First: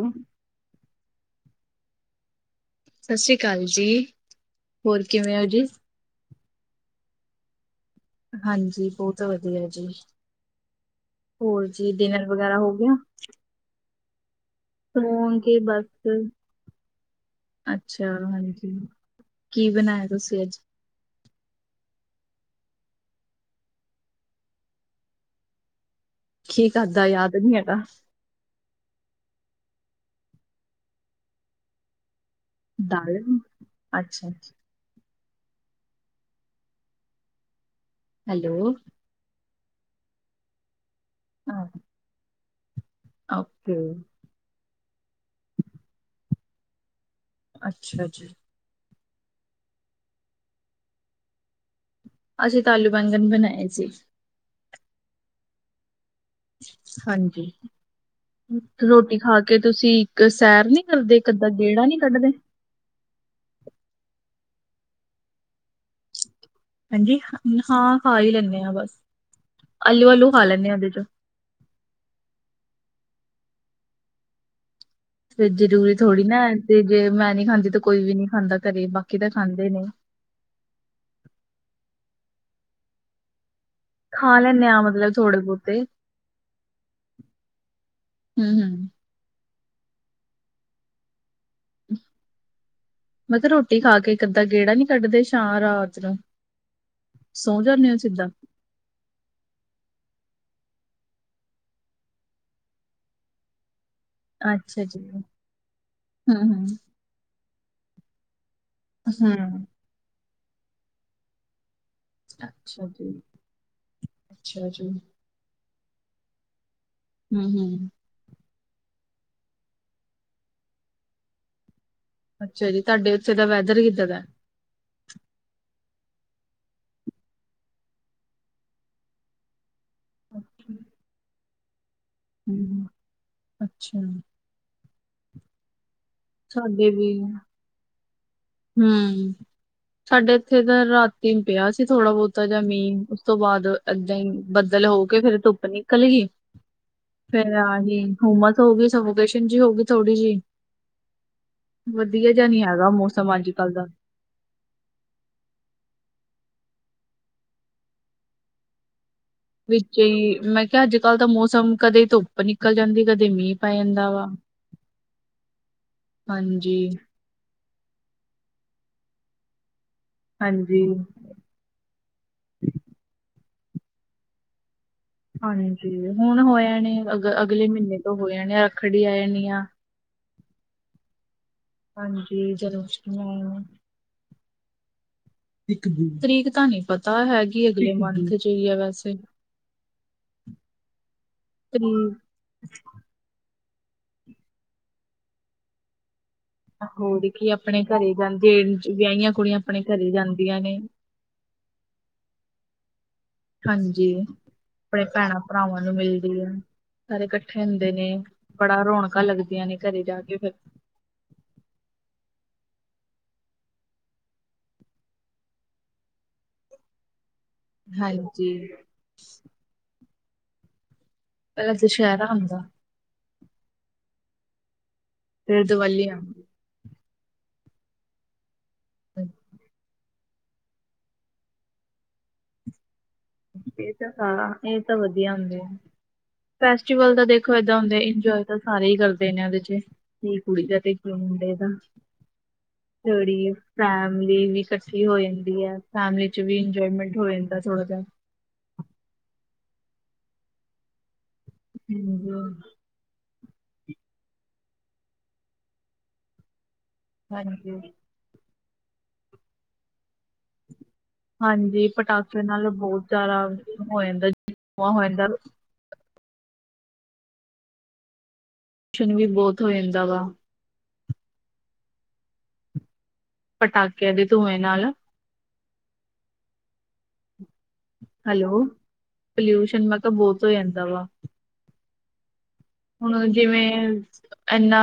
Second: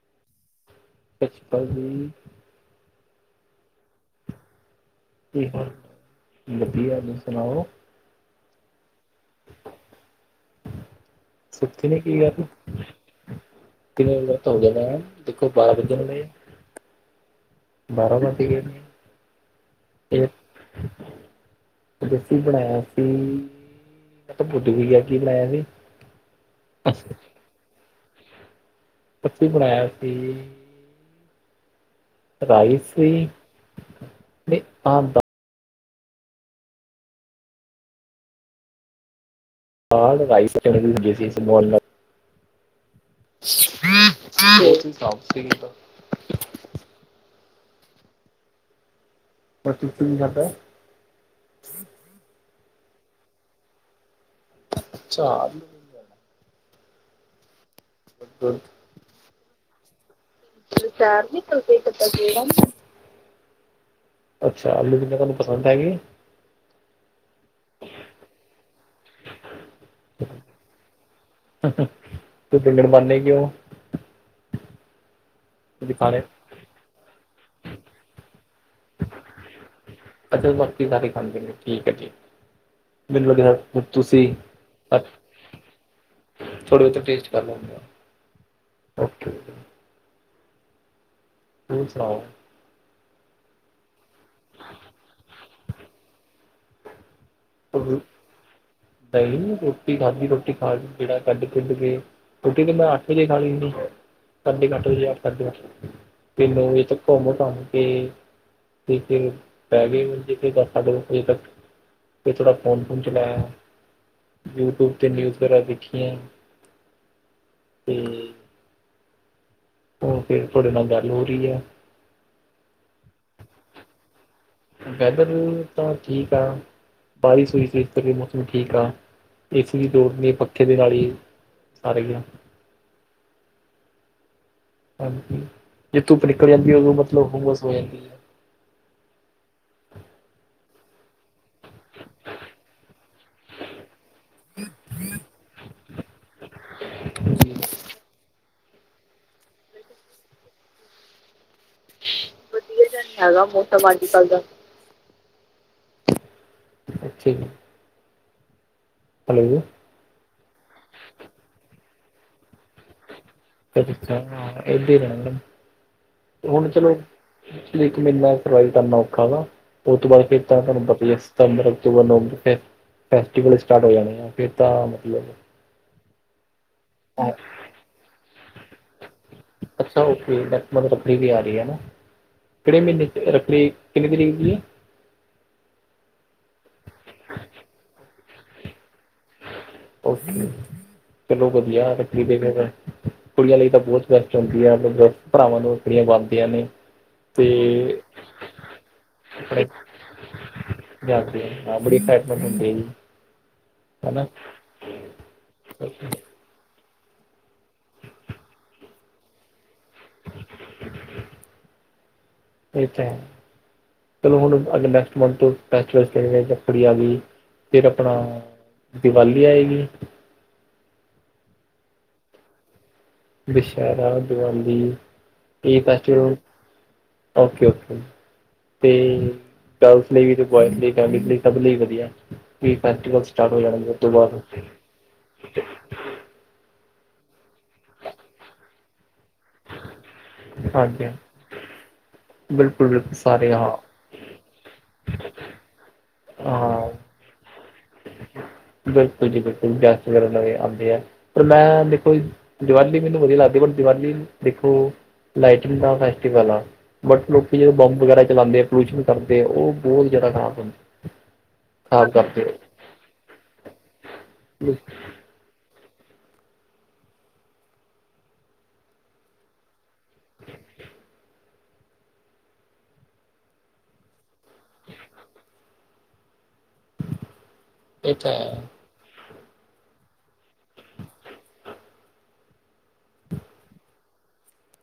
ਸਤਿ [unintelligible] ਸਸੀ ਕਾਲ ਜੀ। ਹੋਰ ਕਿਵੇਂ ਹੋ ਜੀ? ਠ ਵਧੀਆ। ਤੁਸੀਂ ਸੁਣਾਓ? ਹਾਂਜੀ, ਬੋਤ ਵਧੀਆ ਜੀ। ਹੋਰ ਸੁੱਤੀ ਜੀ, ਨੀ ਕੀ ਡਿਨਰ ਗੱਲ ਵਗੈਰਾ ਹੋ ਗਿਆ। ਕਿੰਨੇ ਵਰ ਤਾਂ ਹੋ ਜਾਣਾ। ਦੇਖੋ ਹੋਣਗੇ ਬਾਰਾਂ ਵਜਨ ਬਸ। ਵਾਲੇ। ਅੱਛਾ। ਬਾਰਾਂ ਵੱਜ ਗਏ ਹਾਂਜੀ ਨੇ ਕੀ ਬਣਾਇਆ ਇਹ ਤੁਸੀਂ ਅੱਜ? ਦੇਸੀ ਬਣਾਇਆ ਸੀ। ਮੈਂ ਤੇ ਭੁੱਲ ਵੀ ਗਿਆ ਕੀ ਬਣਾਇਆ ਸੀ। ਕੀ ਖਾਦਾ, ਯਾਦ ਨਹੀਂ ਹੈਗਾ। ਅਸੀਂ ਬਣਾਇਆ ਸੀ। ਰਾਈਸ ਦਾਲ ਸੀ ਅੱਛਾ। ਤੇ ਆਮ ਦਾ ਹੈਲੋ। ਹਾਈ ਸੀ [unintelligible] ਓਕੇ। ਸ ਸੀ [unintelligible] ਅੱਛਾ ਜੀ। ਪਰ ਤੁਸੀਂ ਕੀ ਖਾਦਾ? ਅਸੀਂ ਤਾ ਆਲੂ, ਬੰਗਣ ਬਣਾਏ ਸੀ। ਅੱਛਾ। ਹਾਂਜੀ, ਮਟਰ ਰੋਟੀ ਖਾ ਕੇ ਤੁਸੀਂ ਸੈਰ ਨਹੀਂ ਕਰਦੇ, ਵਿਚਾਰ ਇਕ, ਨੀ ਅੱਧਾ ਕਰਦੇ ਗੇੜਾ ਨਹੀਂ ਕਦਾ ਕੱਢਦੇ। ਕਿਹੜਾ ਅੱਛਾ ਆਲੂ ਵਗੈਰਾ ਤੁਹਾਨੂੰ ਪਸੰਦ ਹੈਗੇ। ਹਾਂਜੀ, ਹਾਂ ਖਾ ਹੀ ਲੈਂਦੇ ਹਾਂ ਬਸ, ਆਲੂ, ਆਲੂ ਖਾ ਲੈਂਦੇ ਹਾਂ ਉਹਦੇ ਚ। ਤੇ ਫੇਰ ਬਨਾਨੇ ਕਿਉਂ ਹੋ। ਫੇਰ ਤੁਸੀਂ ਜ਼ਰੂਰੀ ਖਾਣੇ ਥੋੜੀ ਨਾ ਤੇ, ਜੇ ਮੈਂ ਨਹੀਂ ਖਾਂਦੀ ਤਾਂ ਕੋਈ ਵੀ ਨਹੀਂ ਖਾਂਦਾ ਘਰੇ, ਬਾਕੀ ਤਾਂ ਖਾਂਦੇ ਨੇ। ਅੱਛਾ ਬਾਕੀ ਸਾਰੇ ਖਾ ਲੈਂਦੇ ਹੈ। ਠੀਕ ਹੈ, ਠੀਕ ਮੈਨੂੰ ਲੱਗਾ ਖਾ ਲੈਦੇ ਆ ਮਤਲਬ ਥੋੜੇ ਬਹੁਤੇ। ਥੋੜੀ ਬਹੁਤੇ ਟੈਸਟ ਕਰ ਲੈਂਦੇ ਆ। ਹੂੰ ਹੂੰ ਓਕੇ ਓਕੇ। ਹੋਰ ਸੁਣਾਓ? ਮੈਂ ਕਿਹਾ ਰੋਟੀ ਖਾ ਕੇ ਇਕ, ਅੱਧਾਂ ਗੇੜਾ ਨਹੀਂ ਕੱਢਦੇ ਸ਼ਾਂ ਰਾਤ ਨੂੰ। ਸੌ ਜਾਂਦੇ ਹੋ ਸਿੱਦਾਂ। ਨਹੀਂ ਰੋਟੀ ਖਾਧੀ, ਰੋਟੀ ਖਾ ਕੇ ਗੇੜਾ ਕੱਢ ਕੇ ਤੇ ਫੇਰ। ਰੋਟੀ ਤੇ ਮੈਂ ਅੱਠ ਵਜੇ ਖਾ ਲੈਂਦੀ ਹੈ। ਸਾਢੇ ਕ ਅੱਛਾ ਅੱਠ ਜੀ ਵਜੇ, ਹੂੰ ਸਾਢੇ ਅੱਠ, ਹੂੰ ਨੌ ਵਜੇ ਤੱਕ ਘੁੰਮ ਘਮ ਕੇ ਤੇ ਫੇਰ ਹੂੰ ਪੈ ਚਾਹੀਦਾ ਦਸ ਸਾਡੇ ਦਸ ਵਜੇ ਤੱਕ। ਫੇਰ ਥੋੜਾ ਫੋਨ- ਅੱਛਾ ਫੋਨ ਜੀ ਚਲਾਇਆ ਅੱਛਾ ਜੀ ਯੂਟਿਊਬ ਤੇ ਨਿਊਜ਼ ਵਗੈਰਾ ਦੇਖ ਦੇਆਂ। ਹੂੰ- ਹੂੰ। ਹੂੰ-ਹੂੰ। ਹੋਰ ਫੇਰ ਤੁਹਾਡੇ ਨਾਲ ਗੱਲ ਹੋ ਰਹੀ ਹੈ। ਅੱਛਾ ਜੀ, ਤੁਹਾਡੇ ਉੱਥੇ ਦਾ ਵੈਦਰ ਕਿੱਦਾਂ ਦਾ ਹੈ? ਵੈਦਰ ਤਾਂ ਠੀਕ ਆ। ਬਾਰਿਸ਼ ਹੋਈ ਸੀ ਇਸ ਕਰਕੇ ਮੌਸਮ ਠੀਕ ਆ। ਏ ਸੀ ਦੀ ਲੋੜ ਨੀ ਪੱਖੇ ਦੇ ਨਾਲ ਹੀ ਸਾਰ ਗਿਆ। ਹੂੰ, ਅੱਛਾ। ਹਾਂਜੀ, ਜੇ ਧੁੱਪ ਨਿਕਲ ਜਾਂਦੀ, ਸਾਡੇ ਉਦੋਂ ਵੀ ਮਤਲਬ ਹੂਮਸ ਹੋ ਜਾਂਦੀ ਹੈ। ਹੂੰ, ਸਾਡੇ ਇੱਥੇ ਤਾਂ ਰਾਤ। ਇੱਕ ਦਿਨ ਪਿਆ ਸੀ ਥੋੜਾ ਬਹੁਤਾ ਜਾਂ ਮੀਂਹ। ਉਸ ਤੋਂ ਬਾਅਦ ਏਦਾਂ ਹੀ ਬੱਦਲ ਹੋ ਕੇ ਫੇਰ ਧੁੱਪ ਨਿਕਲ ਗਈ। ਹ [inaudible] ਫੇਰ ਜੀ ਨਾਲ ਹੀ ਹੂਮਸ ਹੋ ਗਈ ਸਵੋਕੇਸ਼ਨ ਜਿ ਹੋਗੀ ਥੋੜੀ ਜਿ। ਵਧੀਆ ਜਿਹਾ ਨਹੀਂ ਵਧੀਆ ਹੈਗਾ ਜਿਹਾ ਮੌਸ ਨਹੀਂ ਹੈਗਾ ਮੌੋਸਮ ਅੱਜ ਕੱਲ ਦਾ। ਅੱਛੇ ਨੇ। ਹੈਲੋ। ਵਿੱਚ ਹੀ ਮੈਂ ਕਿਹਾ ਅੱਜ ਕੱਲ੍ਹ ਤਾਂ ਮੌਸਮ ਕਦੇ ਧੁੱਪ ਨਿਕਲ ਜਾਂਦੀ ਕਦੇ ਮੀਂਹ ਪੈ ਜਾਂਦਾ ਅਛਾ ਵਾ ਹਾਂ ਏਦਾਂ ਹੀ ਰਹਿ ਹੁਣ ਹਾਂਜੀ ਚਲੋ ਇੱਕ ਮਹੀਨਾ ਸਰਵਾਈਵ ਕਰਨਾ ਔਖਾ ਵਾ ਉਹ ਤੋਂ ਬਾਅਦ ਫੇਰ ਤਾਂ ਹਾਂਜੀ ਤੁਹਾਨੂੰ ਪਤਾ ਹੀ ਹੈ ਸਤੰਬਰ ਅਕਤੂਬਰ ਨਵੰਬਰ ਫੈਸਟੀਵਲ ਸਟਾਰਟ ਹੋ ਜਾਣੇ ਆ ਫਿਰ ਤਾਂ ਮਤਲਬ ਹਾਂਜੀ ਹੁਣ ਹੋ ਜਾਣੇ ਨੇ ਅਗ ਅਗਲੇ ਮਹੀਨੇ ਤੋਂ ਹੋ ਜਾਣੇ ਆ ਰੱਖੜੀ ਆ ਜਾਣੀ ਆ। ਅੱਛਾ ਓਕੇੈ, ਮਲਬ ਰੱਖੜੀ ਵੀ ਆ ਰਹੀ ਹੈ ਨਾ। ਹਾਂਜੀ ਕਿਹੜੇ ਮਹੀਨੇ ਜਨਮਸ਼ਟਮੀ ਆ ਜਾਣੀ ਰੱਖੜੀ ਕਿੰਨੀ ਤਰੀਕ ਦੀ ਹੈ। ਤਰੀਕ ਤਾਂ ਨਹੀਂ ਪਤਾ, ਹੈਗੀ ਅਗਲੇ ਮੰਥ ਚ ਹੀ ਹੈ ਵੈਸੇ। ਚਲੋ ਵਧੀਆ ਰੱਖੀ ਤਰੀਕ ਦੇ ਫ ਫ [unintelligible] ਕੁੜੀਆਂ ਲਈ ਤਾਂ ਬਹੁਤ ਬੈਸਟ ਹੁੰਦੀ ਹੈ ਮਤਲਬ ਭਰਾਵਾਂ ਨੂੰ ਰੱਖੜੀ ਬਣਦੀਆਂ ਨੇ ਹੋਰ ਤੇ ਕੀ ਆਪਣੇ ਘਰੇ ਜਾਂਦੇ ਵਿਆਹੀਆਂ ਕੁੜੀਆਂ ਆਪਣੇ ਘਰੇ ਜਾਂਦੀਆਂ ਨੇ ਜਾ ਕੇ ਬੜੀ ਖੈਮ ਹੁੰਦੀ ਜੀ [unintelligible] ਹਾਂਜੀ, ਹਨਾ ਆਪਣੇ ਭੈਣਾਂ ਭਰਾਵਾਂ ਨੂੰ ਮਿਲਦੀ ਹੈ। ਸਾਰੇ ਇਕੱਠੇ ਹੁੰਦੇ ਨੇ ਬੜਾ ਰੌਣਕਾਂ ਲੱਗਦੀਆਂ ਨੇ ਘਰੇ ਜਾ ਕੇ ਫਿਰ। ਇਹ ਤਾ ਹੈ। ਚਲੋ ਹੁਣ ਅੱ ਨੈਕਸਟ ਮੰਥ ਤੋ ਫੈਸਟੀਵਲ ਤੇ ਰਖੜੀ ਆ ਗਈ। ਫਿਰ ਆਪਣਾ ਹਾਂਜੀ ਦੀਵਾਲੀ ਆਏਗੀ। ਪਹਿਲਾਂ ਦੁਸਹਿਰਾ ਹੁੰਦਾ। ਦੁਸਹਿਰਾ ਦਿਵਾਲੀ ਫਿਰ ਇਹ ਦੀਵਾਲੀ ਫੈਸਟੀਵਲ ਆਉਂਦੀ ਹ ਓਕੇ ਓਕੇ ਤੇ ਗੱਲ ਵੀ ਬ ਫੈਮ ਲਈ ਸਭ ਲਈ ਵਧੀਆ ਵੀ ਫੈਸਵਲ ਸਟਾਰਟ ਹੋ ਇਹ ਜਾਣਾ ਤਾਂ ਤੋਂ ਬਾਅਦ ਸਾਰਾ ਇਹ ਤਾਂ ਵਧੀਆ ਹੁੰਦੇ ਆ। ਫੈਸਟੀਵਲ ਤਾਂ ਦੇਖੋ ਏਦਾਂ ਹੁੰਦਾ ਇੰਜੋਏ ਤਾਂ ਸਾਰੇ ਹੀ ਕਰਦੇ ਨੇ ਉਹਦੇ ਚ ਕੀ ਕੁੜੀ ਦਾ ਤੇ ਹਾਂਜੀ ਕੀ ਹਾਂ। ਮੁੰਡੇ ਦਾ ਬਿਲਕੁਲ ਬਿਲਕੁਲ [unintelligible] ਸਾਰੇ ਹਾਂ ਫੈਮਲੀ ਵੀ ਇਕੱਠੀ ਹੋ ਜਾਂਦੀ ਹੈ ਫੈਮਿਲੀ ਚ ਵੀ ਹਾਂ ਇੰਜੋਏਮੈਂਟ ਹੋ ਜਾਂਦਾ ਥੋੜਾ ਜਿਹਾ। ਬਿਲਕੁਲ ਜੀ ਬਿਲਕੁਲ ਵਿਸ ਵਗੈਰਾ ਨਵੇਂ ਆਉਂਦੇ ਆ ਪਰ ਮੈਂ ਦੇਖੋ ਜੀ ਹਾਂਜੀ ਦੀਵਾਲੀ ਮੈਨੂੰ ਵਧੀਆ ਲੱਗਦੀ। ਦੀਵਾਲੀ ਦੇਖੋ ਲਾਈਟਿੰਗ ਦਾ ਫੈਸਟੀਵਲ ਆ ਬਟ ਲੋਕੀ ਜਦੋਂ ਹਾਂਜੀ ਬੰਬ ਵਗੈਰਾ ਚਲਾਉਂਦੇ। ਪਲੁਸ਼ਨ ਕਰਦੇ ਉਹ ਬਹੁਤ ਜ਼ਿਆਦਾ ਖਰਾਬ ਹੁੰਦਾ ਹਾਂਜੀ ਪਟਾਕੇੇ ਨਾਲ ਬਹੁਤ ਜ਼ਿਆਦਾ ਹੋ ਜਾਂਦਾ ਆ ਹੋ ਜਾਂਦਾ ਵੀ ਬਹੁਤ ਹੋ ਜਾਂਦਾ ਵਾ ਪਟਾਕਿਆਂ ਦੇ ਧੂੰਏ ਨਾਲ ਇਹ ਤਾਂ ਹੈ ਹੈਲੋ, ਪਲਿਊਸ਼ਨ ਮੈਂ ਕਿਹਾ ਬਹੁਤ ਹੋ ਜਾਂਦਾ ਵਾ ਹੁਣ ਜਿਵੇਂ ਇਨਾ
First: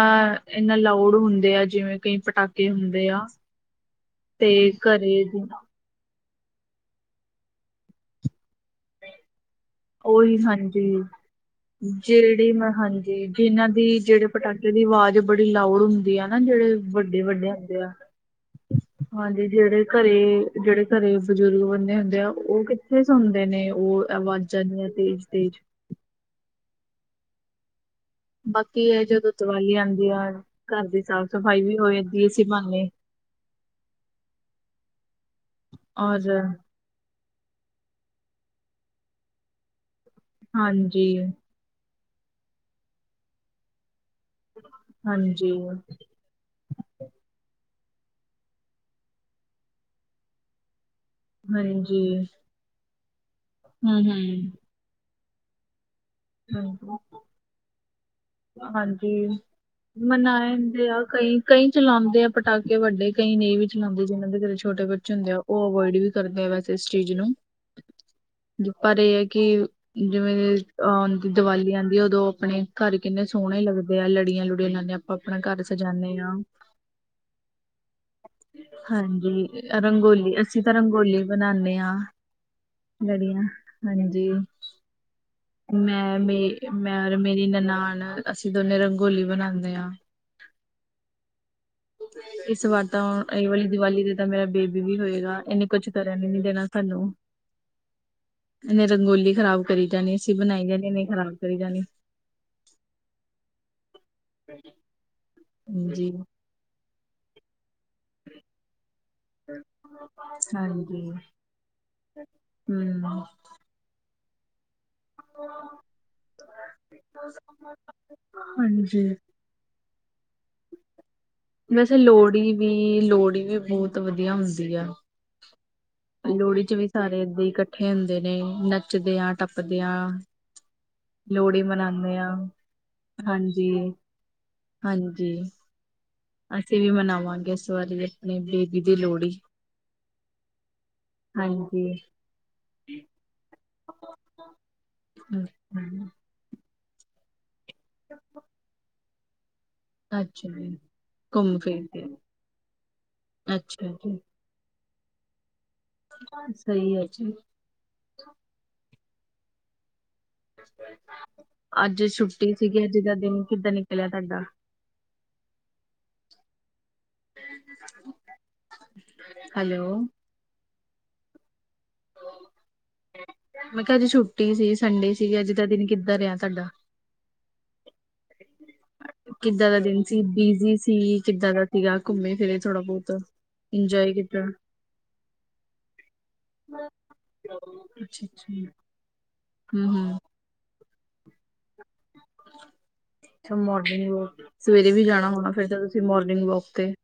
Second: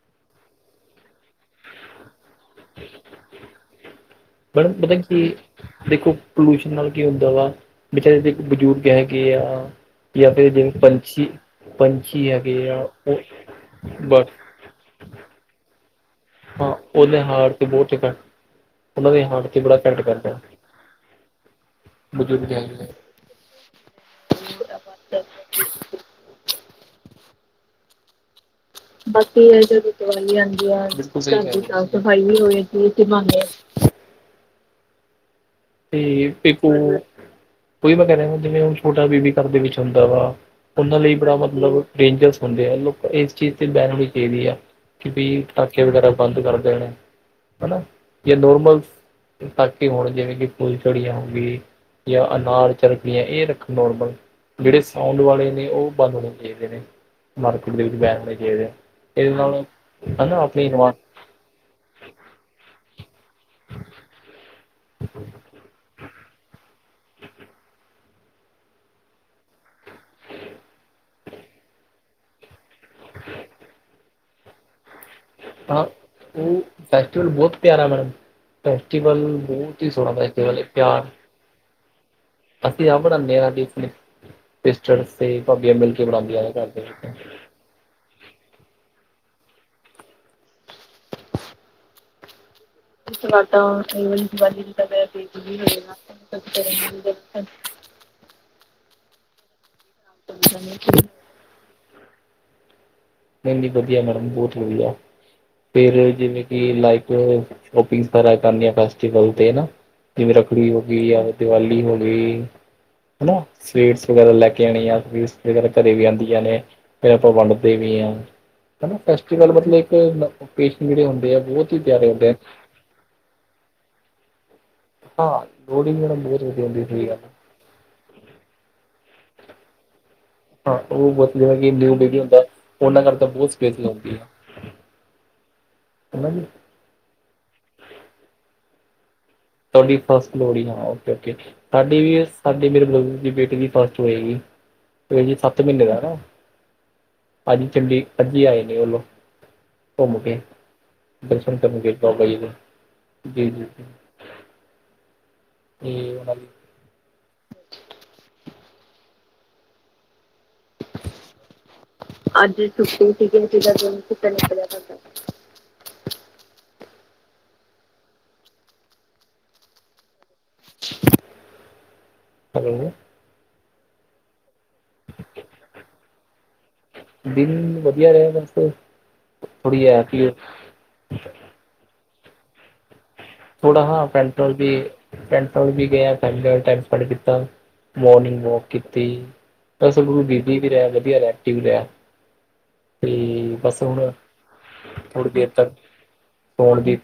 ਇੰਨਾ ਲਾਊਡ ਹੁੰਦੇ ਆ ਜਿਵੇਂ ਕਈ ਪਟਾਕੇ ਹੁੰਦੇ ਆ ਤੇ ਮੈਡਮ ਪਤਾ ਘਰੇ ਕੀ ਜ ਦੇਖੋ ਪੋਲਿਊਸ਼ਨ ਨਾਲ ਕੀ ਹੁੰਦਾ ਵਾ ਵਿਚਾਰੇ ਦੇ ਬਜ਼ੁਰਗ ਹੈਗੇ ਆ। ਜਾਂ ਉਹੀ ਫਿਰ ਜਿਵੇਂ ਹਾਂਜੀ ਪੰਛੀ ਪੰਛੀ ਜਿਹੜੀ ਹੈਗੇ ਮੈਂ ਆ ਉਹ ਹਾਂਜੀ ਜਿਨਾਂ ਦੀ ਜਿਹੜੇ ਬਸ ਪਟਾਕੇ ਦੀ ਆਵਾਜ਼ ਬੜੀ ਲਾਊਡ ਹੁੰਦੀ ਆ ਨਾ ਜਿਹੜੇ ਹਾਂ ਵੱਡੇ ਉਹਦੇ ਵੱਡੇ ਹਾਰਟ ਤੇ ਹੁੰਦੇ ਆ ਬਹੁਤ ਇਫੈਕਟ ਉਹਨਾਂ ਦੇ ਹਾਰਟ ਹਾਂਜੀ, ਤੇ ਬੜਾ ਜਿਹੜੇ ਇਫੈਕਟ ਘਰੇ ਕਰਦਾ ਜਿਹੜੇ ਘਰੇ ਬਜ਼ੁਰਗ ਬੰਦੇ ਹੁੰਦੇ ਆ ਬਜ਼ੁਰਗ ਉਹ ਹੈਗੇ ਆ ਕਿੱਥੇ। ਸੁਣਦੇ ਨੇ ਉਹ ਆਵਾਜ਼ਾਂ ਦੀ ਤੇਜ ਫਟਾਫਟ ਤੇਜ ਬਾਕੀ ਇਹ ਜਦੋਂ ਬਾਕੀ ਇਹ ਦੀਵਾਲੀ ਜਦੋਂ ਆਉਂਦੀ ਆ ਦੀਵਾਲੀ ਆਉਂਦੀ ਆ ਦੀ ਸਾਫ਼ ਘਰ ਸਫ਼ਾਈ ਦੀ ਵੀ ਸਾਫ਼ ਹੋ ਜਾਂਦੀ ਸਫ਼ਾਈ ਵੀ ਇਸੀ ਹੋ ਜਾਂਦੀ ਬਹਾਨੇ ਇਸੀ ਬਹਾਨੇ। ਤੇ ਔਰ ਦੇਖੋ ਕੋਈ ਮੈਂ ਕਹਿ ਰਿਹਾ ਜਿਵੇਂ ਹੁਣ ਛੋਟਾ ਬੇਬੀ ਘਰ ਦੇ ਵਿੱਚ ਹੁੰਦਾ ਵਾ। ਉਹਨਾਂ ਹਾਂਜੀ ਲਈ ਬੜਾ ਮਤਲਬ ਡੇਂਜਰਸ ਹੁੰਦੇ ਆ ਲੋਕ ਇਸ ਚੀਜ਼ ਤੇ ਬਹਿਨ ਹੋਣੀ ਚਾਹੀਦੀ ਹੈ ਕਿ ਬਈ ਹਾਂਜੀ ਪਟਾਕੇ ਵਗੈਰਾ ਬੰਦ ਕਰ ਦੇਣੇ ਹਨਾ ਜੇ ਨੋਰਮਲ ਤੱਕ ਹੋਣ ਜਿਵੇਂ ਕਿ ਫੁਲਝੜੀਆਂ ਹੋ ਗਈ ਹਾਂਜੀ ਜਾਂ ਅਨਾਰ ਝਰਕੜੀਆਂ ਇਹ ਰੱਖ ਹਮ ਨੋਰਮਲ ਜਿਹੜੇ ਸਾਊਂਡ ਵਾਲੇ ਨੇ ਉਹ ਬੰਦ ਹੋ ਜਾਣ। ਹਾਂਜੀ। ਚਾਹੀਦੇ ਇਹਦੇ ਹਾਂਜੀ ਨਾਲ ਹਨਾ ਆਪਣੀ ਮਨਾਉਂਦੇ ਇਨਵਾ ਆ ਕਈ। ਕਈ ਚਲਾਉਂਦੇ ਆ ਪਟਾਕੇ ਵੱਡੇ ਕਈ ਨਹੀਂ ਵੀ ਚਲਾਉਂਦੇ ਜਿਹਨਾਂ ਦੇ ਘਰੇ ਛੋਟੇ ਬੱਚੇ ਹੁੰਦੇ ਆ ਉਹ ਉਹ ਅਵੋਇਡ ਵੀ ਕਰਦੇ ਆ, ਵੈਸੇ ਇਸ ਚੀਜ਼ ਨੂੰ ਪਰ ਇਹ ਹੈ ਕਿ, ਜਿਵੇਂ ਅਹ ਦੀਵਾਲੀ ਆਉਂਦੀ ਉਦੋਂ ਆਪਣੇ ਘਰ ਕਿੰਨੇ ਸੋਹਣੇ ਲੱਗਦੇ ਆ, ਲੜੀਆਂ ਲੁੜੀਆਂ ਲਾਇਆ। ਆਪਾਂ ਆਪਣਾ ਘਰ ਤਾਂ ਸਜਾਦੇ ਆਂ ਉਹ ਫੈਸਟੀਵਲ ਬਹੁਤ ਪਿਆਰਾ ਮੈਡਮ ਫੈਸਟੀਵਲ ਹਾਂਜੀ ਬਹੁਤ ਹੀ ਸੋਹਣਾ ਰੰਗੋਲੀ, ਫੈਸਟੀਵਲ ਅਸੀਂ ਹੈ ਤਾਂ ਪਿਆਰ ਰੰਗੋਲੀ ਬਣਾਦੇ ਹਾਂ ਲੜੀਆ, ਹਾਂਜੀ ਪਿਸਟਲ ਸੇਫ ਆ। ਮੈਂ ਮੇ ਮੈਂ ਔਰ ਮੇਰੀ ਨਨਾਣ ਅਸੀਂ ਦੋਨੇ ਰੰਗੋਲੀ ਬਣਾਉਂਦੇ ਹਾਂ। ਇਸ ਵਾਰ ਤਾਂ ਇਸ ਤੋਂ ਬਾਅਦ ਇਹ ਵਾਲੀ ਤਾਂ ਦੀਵਾਲੀ ਕਈ ਦੇ ਵਾਰੀ ਤਾਂ ਮੇਰਾ ਦੀਵਾਲੀ ਦੀ ਬੇਬੀ ਤਾਂ ਵੀ ਮੇਰਾ ਪੇਟ ਹੋਏਗਾ, ਵੀ ਇਨੇ ਕੁਛ ਕਰਨ ਨ ਨੀ ਦੇਣਾ ਸਾਨੂੰ। ਇਹਨੇ ਰੰਗੋਲੀ ਖ਼ਰਾਬ ਕਰੀ ਜਾਣੀ, ਅਸੀਂ ਬਣਾਈ ਜਾਣੀ ਐਨੇ ਹੋਏਗਾ ਖ਼ਰਾਬ ਕਰੀ ਜਾਣੀ। ਨਹੀਂ ਨਹੀਂ ਵਧੀਆ ਮੈਡਮ, ਬਹੁਤ ਵਧੀਆ, ਫੇਰ ਹਾਂਜੀ ਜਿਵੇਂ ਕਿ ਲਾਈਕ ਸ਼ੋਪਿੰਗ ਤਿਆਰੀਆਂ ਕਰਨੇ ਆ ਫੈਸਟੀਵਲ ਤੇ ਹੈਨਾ, ਜਿਵੇਂ ਰੱਖੜੀ ਹੋ ਹਾਂਜੀ ਗਈ ਆ ਦੀਵਾਲੀ ਹੋ ਗਈ। ਹਮ ਹੈਨਾ ਸਵੀਟਸ ਵਗੈਰਾ ਲੈ ਕੇ ਆਉਣੀ ਆ, ਸਵੀਟਸ ਵਗੈਰਾ ਘਰੇ ਵੀ ਆਉਂਦੀਆਂ ਨੇ, ਫਿਰ ਆਪਾਂ ਵੰਡਦੇ ਵੀ ਹਾਂ। ਹੈਨਾ ਹਾਂਜੀ ਫੈਸਟੀਵਲ ਮਤਲਬ ਇੱਕੇ ਜਿਹੜੇ ਹੁੰਦੇ ਆ, ਬਹੁਤ ਹੀ ਵੈਸੇ ਪਿਆਰੇ ਹੁੰਦੇ ਆ। ਲੋਹੜੀ ਵੀ ਲੋਹੜੀ ਵੀ ਬਹੁਤ ਵਧੀਆ ਹੁੰਦੀ ਸੀ। ਵਧੀਆ, ਹਾਂ ਲੋਹੜੀ ਮੈਡਮ ਬਹੁਤ ਲੋਹੜੀ ਵਧੀਆ ਚ ਹੁੰਦੀ ਵੀ ਸਹੀ ਗੱਲ ਸਾਰੇ ਏਦਾਂ ਹੀ ਇਕੱਠੇ ਇਕੱਠੇ ਹੁੰਦੇ ਨੇ, ਨੱਚਦੇ ਆਂ, ਟੱਪਦੇ ਆਂ ਹਾਂ। ਉਹ ਬ ਜਿਵੇਂ ਕਿ ਨਿਊ ਬੇਬੀ ਹੁੰਦਾ, ਉਹਨਾਂ ਕਰ ਤਾਂ ਬਹੁਤ ਹਾਂਜੀ, ਸਪੇਸ ਲਾਉਂਦੀ ਆ ਹਾਂਜੀ। ਹੈ ਨਾ ਜੀ। ਅਸੀਂ ਵੀ ਮਨਾਵਾਂਗੇ, ਇਸ ਵਾਰੀ ਆਪਣੀ ਬੇਬੀ ਦੀ ਲੋਹੜੀ। ਤੁਹਾਡੀ ਫਸਟ ਲੋੜਹੀ ਹਾਂ, ਔਕੇ, ਔਕੇ ਹਾਂਜੀ। ਸਾਡੀ ਵੀ ਸਾਡੀ ਮੇਰੇ ਬੇਟੀੇ ਦੀ ਫਸਟ ਹੋਏਗੀ, ਇਹ ਜੀ ਸੱਤ ਮਹੀਨੇ ਦਾ ਹੈਨਾ। ਹਾਂਜੀ, ਚੰਡੀ ਅੱਜ ਹੀ ਆਏ ਨੇ ਔ ਲੋਂ। ਘੁੰਮ ਅੱਛਾ ਕੇ, ਅੱਛਾ ਜੀ, ਦਰਸ਼ਨ ਘੁੰਮ ਫਿਰ ਕਰਨਗੇ ਕੇ ਬਾਬਾ ਜੀ ਦੇ, ਜੀ- ਜੀ- ਜੀ। ਤੇ ਉਹਨਾਂ ਦੀ ਸਹੀ ਹੈ ਜੀ। ਅੱਜ ਛੁੱਟੀ ਸੀਗੀ। ਅੱਜ ਛੁੱਟੀ ਦਾ ਦਿਨ ਸੀਗੀ ਅਸੀਂ ਕਿੱਦਾਂ ਦਾ ਦਿਨ ਨਿਕਲਿਆ ਕਿੱਦਾਂ ਤੁਹਾਡਾ। ਨਿਕਲਿਆ ਤੁਹਾਡਾ ਹੈਲੋ, ਹੈਲੋ, ਮੈਂ ਕਿਹਾ ਅੱਜ ਛੁੱਟੀ ਸੀ, ਸੰਡੇ ਸੀ, ਅੱਜ ਦਾ ਦਿਨ ਕਿੱਦਾਂ ਰਿਹਾ ਤੁਹਾਡਾ? ਦਿਨ ਵਧੀਆ ਰਿਹਾ ਦਾ ਕਿੱਦਾਂ ਦਾ ਦਿਨ ਸੀ, ਬਿਜੀ ਸੀ, ਕਿੱਦਾਂ ਦਾ ਸੀਗਾ, ਘੁੰਮੇ ਫਿਰੇ ਥੋੜਾ -ਬਹੁਤ? ਥੋੜਾ ਹਾ, ਇੰਜੋਏ ਪੇਂਟ ਕੀਤਾ ਹਾਊਸ ਵੀ ਗਿਆ, ਪੇਂਟ ਹਾਊਸ ਟਾਈਮ ਸਪੈਂਡ ਕੀਤਾ ਅੱਛਾ ਮੋਰਨਿੰਗ ਅੱਛਾ ਵਾਕ ਕੀਤੀ। ਹੂੰ ਹੂੰ ਦਰਅਸਲ ਬਿਜ਼ੀ ਵੀ ਰਿਹਾ ਵਧੀਆ, ਐਕਟਿਵ ਰਿਹਾ। ਤੇ ਅੱਛਾ ਬਸ ਮੋਰਨਿੰਗ ਹੁਣ, ਵੋਕ ਸਵੇਰੇ ਵੀ ਜਾਣਾ ਥੋੜੀ ਦੇਰ ਹੋਣਾ ਤਾ, ਫਿਰ ਤਾਂ ਤੁਸੀਂ ਮੋਰਨਿੰਗ ਵੋਕ ਸੋਣ ਤੇ। ਦੀ।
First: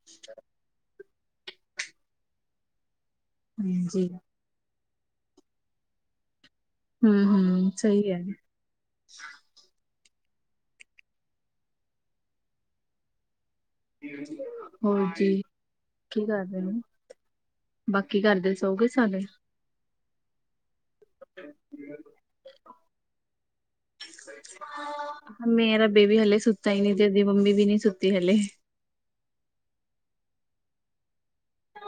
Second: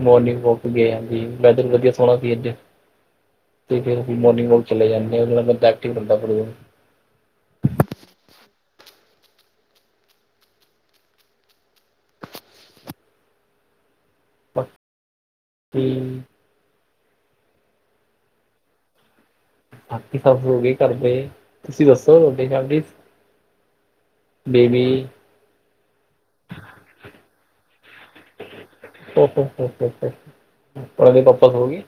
ਮੋਰਨਿੰਗ ਵਾਕ ਗਯਾ ਜੀ। ਵੈਦਰ ਵਧੀਆ ਸੋਹਣਾ ਸੀ ਅੱਜ, ਤੇ ਫਿਰ ਹਾਂਜੀ। ਅਸੀ ਮੋਰਨਿੰਗ ਵਾਕ ਚਲੇ ਜਾਂਦੇ ਉਹ ਬੰਦਾ, ਐਕਟਿਵ ਹੰਦਾ ਫਿਰ ਔ। ਹੂ ਹੂ ਸਹੀ ਹੈ ਜੀ। ਹੋਰ ਜੀ, ਬਾਕੀ ਕੀ ਕਰ ਬਾਕੀ ਘਰ ਦੇ ਸੋ ਗੇ ਸਾਰੇ। ਬਾਕੀ ਸਭ ਸੋ ਗਏ ਘਰ ਦੇ। ਤੁਸੀਂ ਦੱਸੋ, ਬਿਗ ਆਟੀ, ਬੇਬੀ। ਮੇਰਾ ਬੇਬੀ ਹਾਲੇ ਸੁੱਤਾ ਹੀ ਨੀ, ਤੇੇ ਏਦੀ ਮੰਮੀ ਵੀ ਨੀ ਸੁੱਤੀ ਹਾਲੇ। ਹੋ-ਹੋ-ਹੋ, ਰਾਣੀ, ਪਾਪਾ ਸੋ ਗਈ।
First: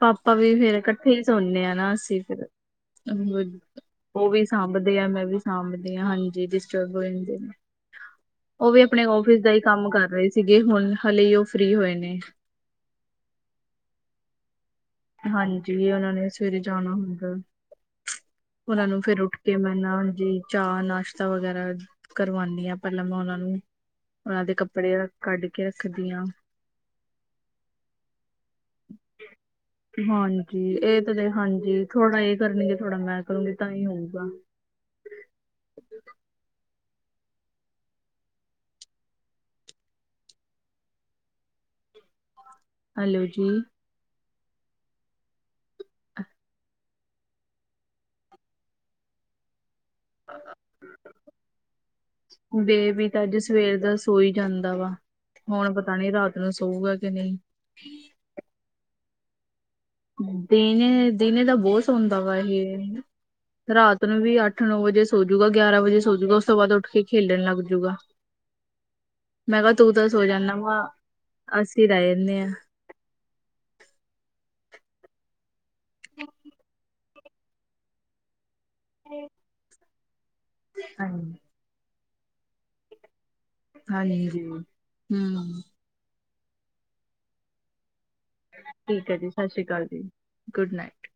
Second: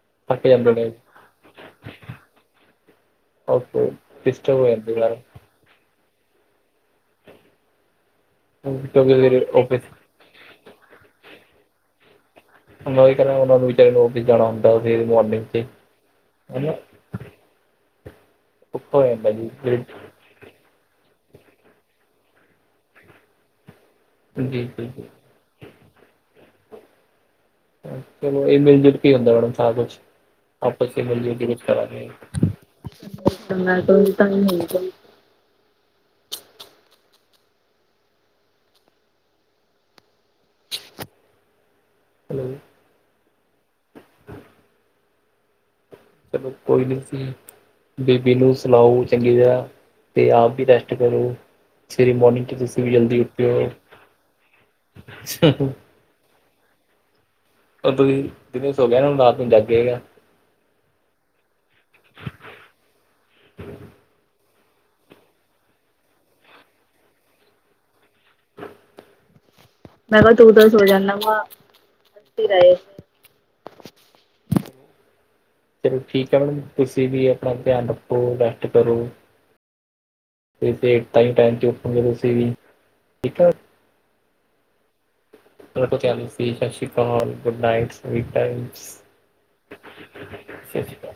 ਪਾਪਾ ਵੀ ਜਾਂਦੇ ਫੇਰ, ਨੇ ਇਕੱਠੇ ਹੀ ਸੌਨੇ ਹਾਂ ਨਾ ਅਸੀਂ, ਫਿਰ। ਓਕੇ ਉਹ ਵੀ ਡਿਸਟਰਬ ਹੋ ਜਾਂਦੇ ਸਾਂਭਦੇ ਆ, ਯਾਰ ਮੈਂ ਵੀ ਸਾਂਭਦੀ ਹਾਂ, ਹਾਂਜੀ ਡਿਸਟਰਬ ਹੋ ਜਾਂਦੇ। ਉਹ ਵੀ ਆਪਣੇ ਕਿਉਂਕਿ ਆਫਿਸ ਸਵੇਰੇ ਦਾ ਹੀ ਕੰਮ ਕਰ ਰਹੇ ਸੀਗੇ, ਹੁਣ ਹਾਲੇ ਉਹ ਫ੍ਰੀ ਹੋਏ ਨੇ। ਮੈਂ ਵੀ ਕਹਦਾ, ਉਹਨਾਂ ਨੂੰ ਵੀ ਆਫਿਸ ਜਾਣਾ। ਸਵੇਰੇ ਮਾਰਨਿੰਗ 'ਚ ਹੈ ਹਾਂਜੀ, ਉਹਨਾਂ ਨੇ ਸਵੇਰੇ ਨਾ ਜਾਣਾ ਹੁੰਦਾ। ਉਹਨਾ ਔਖਾ ਨੂੰ ਹੋ ਫਿਰ ਜਾਂਦਾ ਉੱਠ ਜੀ ਕੇ ਮੈਂ ਜੀ ਨਾਲ, ਜੀ। ਚਾਹ, ਨਾਸ਼ਤਾ ਵਗੈਰਾ ਕਰਵਾਉਂਦੀ ਹਾਂ, ਪਹਿਲਾਂ ਮੈਂ ਉਹਨਾਂ ਨੂੰ, ਉਹਨਾਂ ਦੇ ਜੀ ਕੱਪੜੇ ਜੀ ਕੱਢ ਕੇ ਰੱਖਦੀ ਹਾਂ। ਚਲੋ, ਇਹ ਮਿਲ-ਜੁਲ ਕੇ ਹੁੰਦਾ ਸਾਰਾ ਕੁਛ, ਹਾਂਜੀ ਆਪਸ ਚ' ਇਹ ਤਾਂ ਦੇ ਮਿਲ-ਜੁਲ ਕੇ ਕੁਛ ਹਾਂਜੀ ਕਰਾਂਗੇ। ਥੋੜਾ ਇਹ ਕਰਨਗੇ ਥੋੜਾ ਮੈਂ ਕਰੂੰਗੀ ਤਾਂ ਹੀ ਹੋਊਗਾ [unintelligible] ਹੇਲੋ ਹੈਲੋ ਜੀ ਚਲੋ, ਕੋਈ ਨੀ ਬੀਬੀ ਨੂੰ ਸੁਵੋਓ ਚੰਗੀ ਤਰਾਂ। ਤੇ ਆਪ ਵੀ ਰੈਸਟ ਕਰੋ। ਸਵੇਰੇ ਮੋਰਨਿੰਗ 'ਚ ਤੁਸੀਂ ਵੀ ਬੇਬੀ ਜਲਦੀ ਤਾਂ ਅੱਜ ਉੱਠਿਓ। ਸਵੇਰ ਦਾ ਸੋਈ ਜਾਂਦਾ ਵਾ। ਹੁਣ ਪਤਾ ਪਤਾ ਨਹੀਂ ਰਾਤ ਨੂੰ ਸਊਗਾ ਕਿ ਨਈ। ਉਹ ਤੁਸੀਂ ਦਿਨੇ ਸੋਵੇ ਹੋ ਗਾ ਰਾਤ ਨੂੰ ਜਾਗੇਗਾ। ਦਿਨੇ-ਦਿਨੇ ਦਾ ਬਹੁਤ ਸੌਦਾ ਵਾ ਇਹੇ। ਰਾਤ ਨੂੰ ਵੀ ਅੱਠ-ਨੌ ਵਜੇ ਸੋਜੂਗਾ, ਗਿਆਰਾਂ ਵਜੇ ਸੋਜੂਗਾ। ਉਸ ਤੋਂ ਬਾਅਦ ਉੱਠ ਕੇ ਖੇਲਣ ਲੱਗ ਜੂਗਾ। ਮੈਂ ਕਿਹਾ ਤੂੰ ਤਾਂ ਮੈਂ ਸੋ ਕਿਹਾ ਤੂੰ ਜਾਂਦਾ ਤਾਂ ਵਾ। ਸੋ ਜਾਂਦਾ ਵਾ ਅਸੀਂ ਰਹਿ ਜਾਂਨੇ ਆ। ਚਲੋ ਠੀਕ ਆ। ਮੈਡਮ ਤੁਸੀਂ ਵੀ ਆਪਣਾ ਧਿਆਨ ਰੱਖੋ, ਰੈਸਟ ਕਰੋ। ਹਾਂਜੀ ਟਾਈਮ ਤੇ ਉਠੋਗੇ ਤੁਸੀਂ ਵੀ ਠੀਕ ਆ? ਹਾਜੀ-ਹੂੰ ਸਤਿ ਸ਼ੀ ਕਾਲ ਗੁੱਡ ਨਾਈਟ। ਸਿ ਠੀਕ ਹੈ ਜੀ, ਸਤਿ ਸ਼੍ਰੀ ਅਕਾਲ ਜੀ, ਗੁੱਡ ਨਾਈਟ। ਸ਼੍ਰੀ ਅਕਾਲ